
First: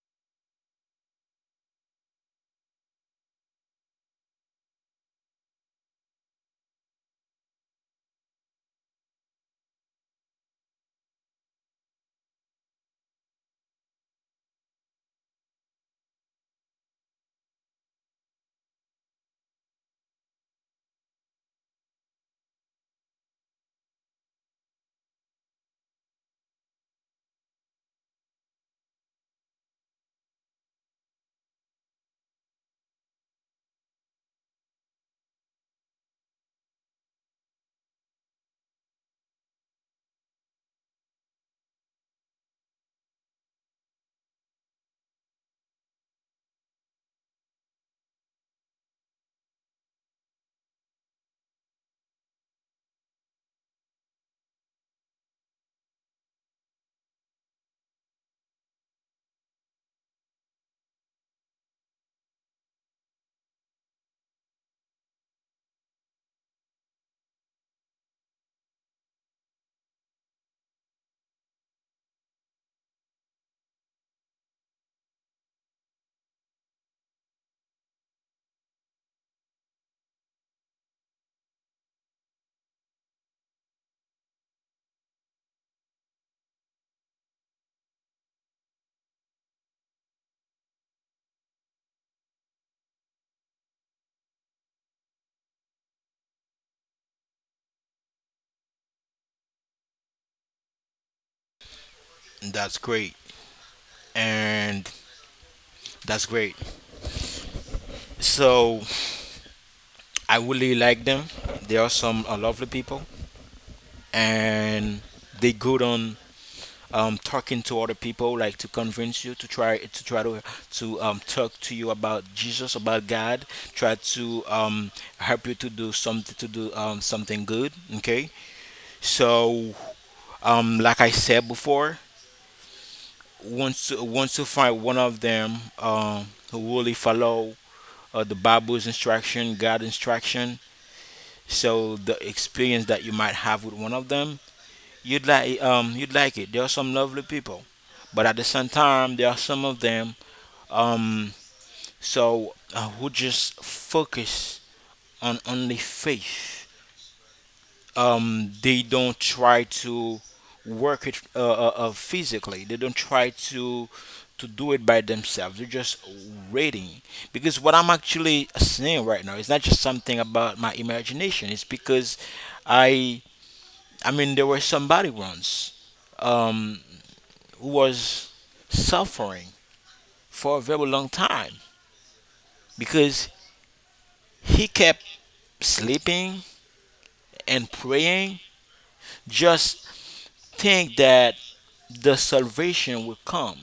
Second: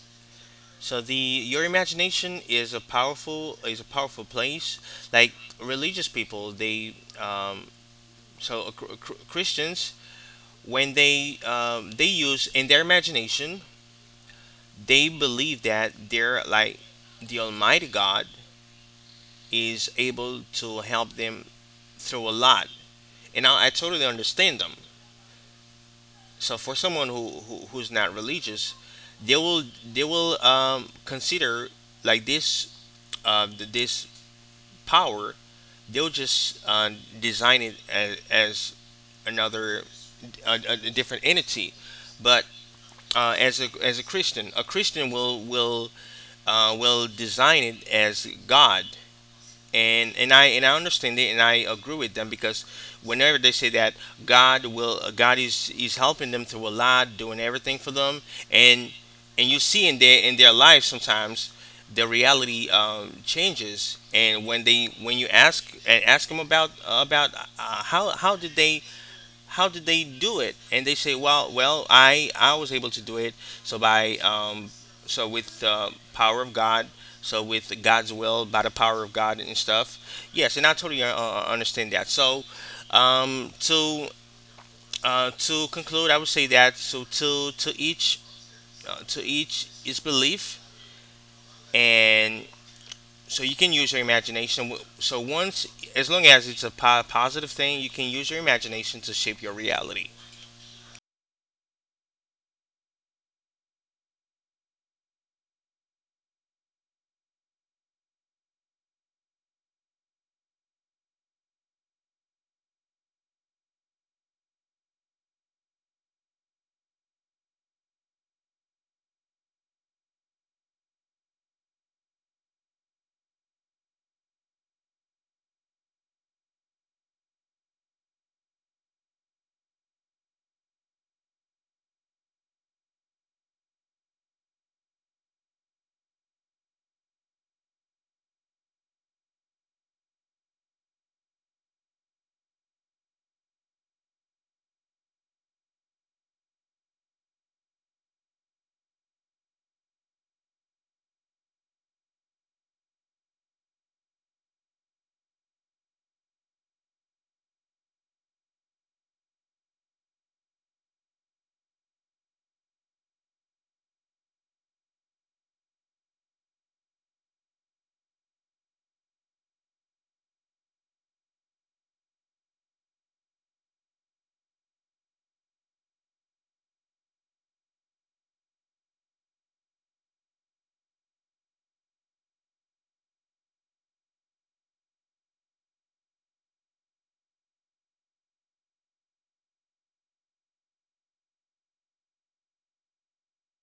so the your imagination is a powerful place. Like religious people, they, um, Christians, when they use in their imagination, they believe that they're like the Almighty God is able to help them through a lot, and I totally understand them. So for someone who's not religious, they will consider like this this power. They'll just design it as, another, a different entity. But as a Christian will design it as God, and I understand it, and I agree with them because whenever they say that God will, God is helping them through a lot, doing everything for them, and and you see in their life sometimes the reality changes, and when they when you ask and ask them about how how did they do it? And they say, well, well, I was able to do it. So by with the power of God, so with God's will, by the power of God and stuff. Yes, and I totally understand that. So um, to to conclude, I would say that so to each to each is belief, and so you can use your imagination. So once, as long as it's a positive thing, you can use your imagination to shape your reality.
And that's great. And that's great. So I really like them. They are some lovely people, and they good on talking to other people, like to convince you to try to talk to you about Jesus, about God. Try to help you to do something, to do something good. Okay, so like I said before, once you find one of them who really follow the Bible's instruction, God's instruction. So the experience that you might have with one of them, you'd you'd like it. There are some lovely people, but at the same time, there are some of them, Um, so who just focus on only faith. They don't try to work it physically. They don't try to do it by themselves. They're just waiting, because what I'm actually saying right now is not just something about my imagination. It's because I I mean there was somebody once um, who was suffering for a very long time because he kept sleeping and praying, just think that the salvation will come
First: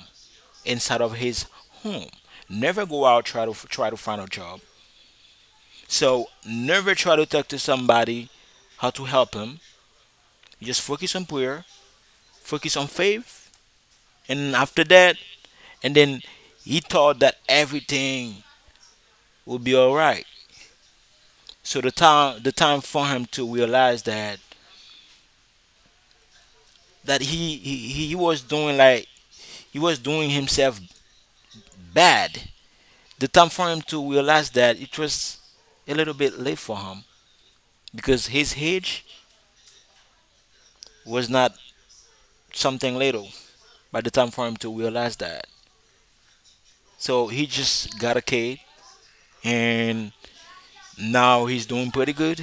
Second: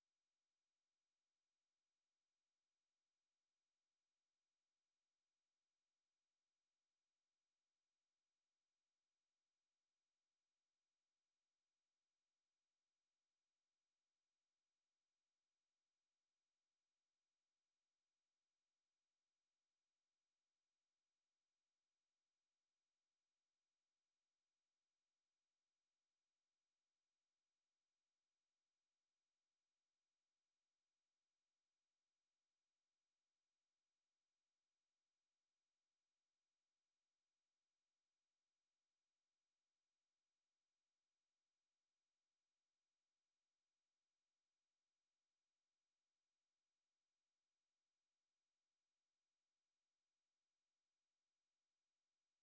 inside of his home. Never go out, try to find a job. So never try to talk to somebody how to help him. Just focus on prayer, focus on faith, and after that, and then he thought that everything will be all right. So the time for him to realize that that he he, he was doing like he was doing himself bad, the time for him to realize that, it was a little bit late for him because his age was not something little by the time for him to realize that. So he just got a kid, and now he's doing pretty good,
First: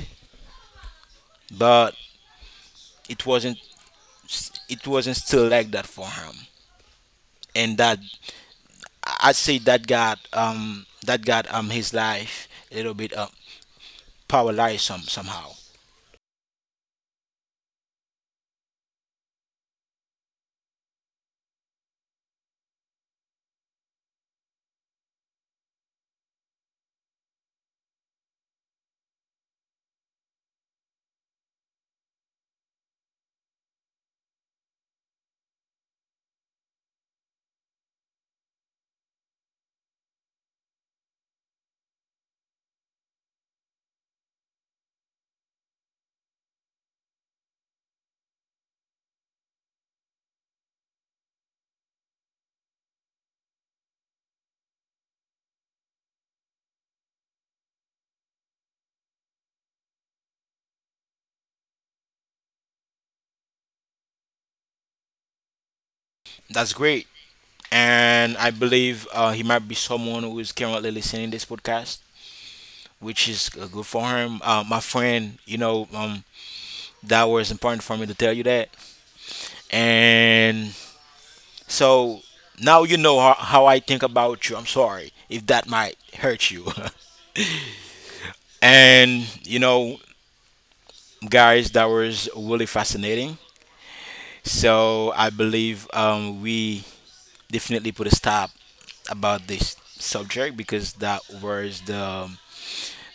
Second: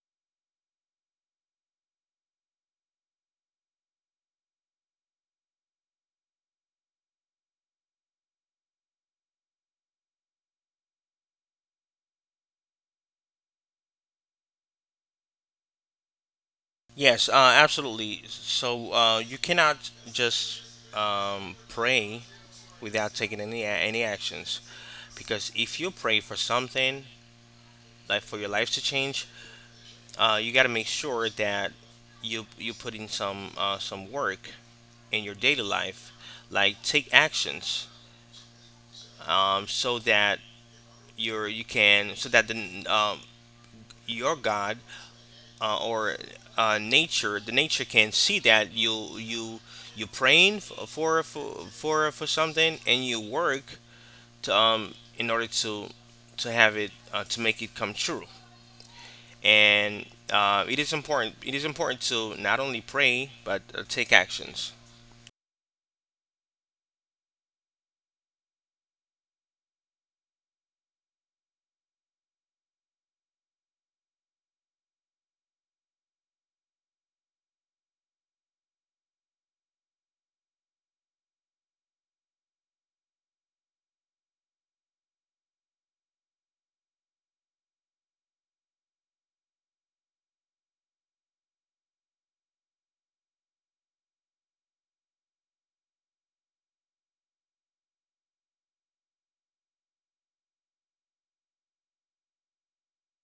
but it wasn't, still like that for him. And that, I'd say that got his life a little bit paralyzed some somehow.
Yes, absolutely. So you cannot just pray without taking any actions because if you pray for something like for your life to change, you got to make sure that you put in some work in your daily life, like take actions, so that the um, your God or nature, the nature can see that you praying for something and you work to in order to have it, to make it come true. And it is important. It is important to not only pray but take actions.
That's great. And I believe he might be someone who is currently listening to this podcast, which is good for him. My friend, you know, that was important for me to tell you that. And so now you know how I think about you. I'm sorry if that might hurt you. <laughs> And you know, guys, that was really fascinating. So I believe we definitely put a stop about this subject, because that was the,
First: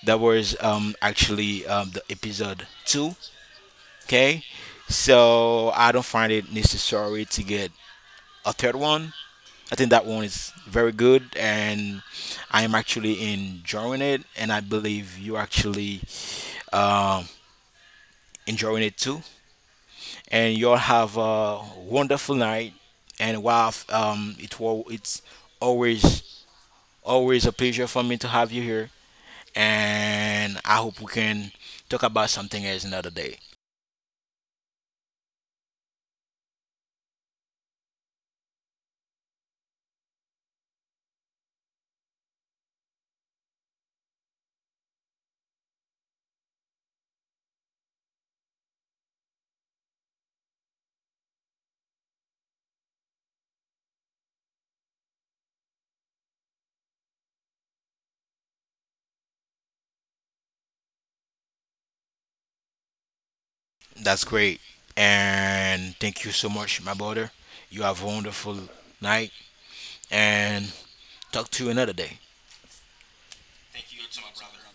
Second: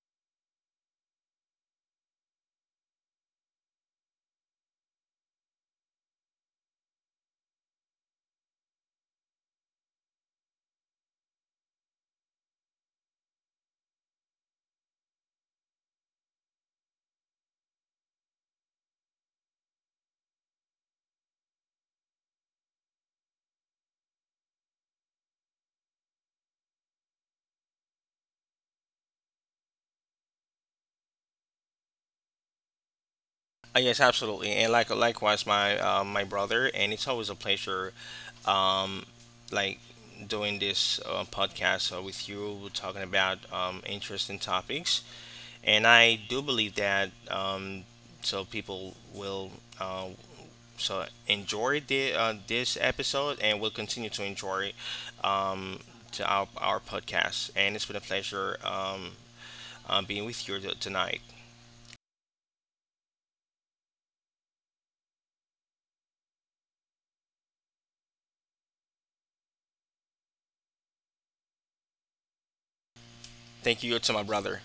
that was actually the episode two. Okay, so I don't find it necessary to get a third one. I think that one is very good, and I am actually enjoying it, and I believe you actually um, enjoying it too. And you all have a wonderful night. And wow, it's always always a pleasure for me to have you here. And I hope we can talk about something else another day.
Yes, absolutely, and like likewise, my my brother, and it's always a pleasure, um, like doing this podcast with you, talking about interesting topics, and I do believe that people will uh, enjoy the this episode, and will continue to enjoy, um, to our podcast, and it's been a pleasure, being with you tonight.
That's great. And thank you so much, my brother. You have a wonderful night and talk to you another day.
Thank you to my brother.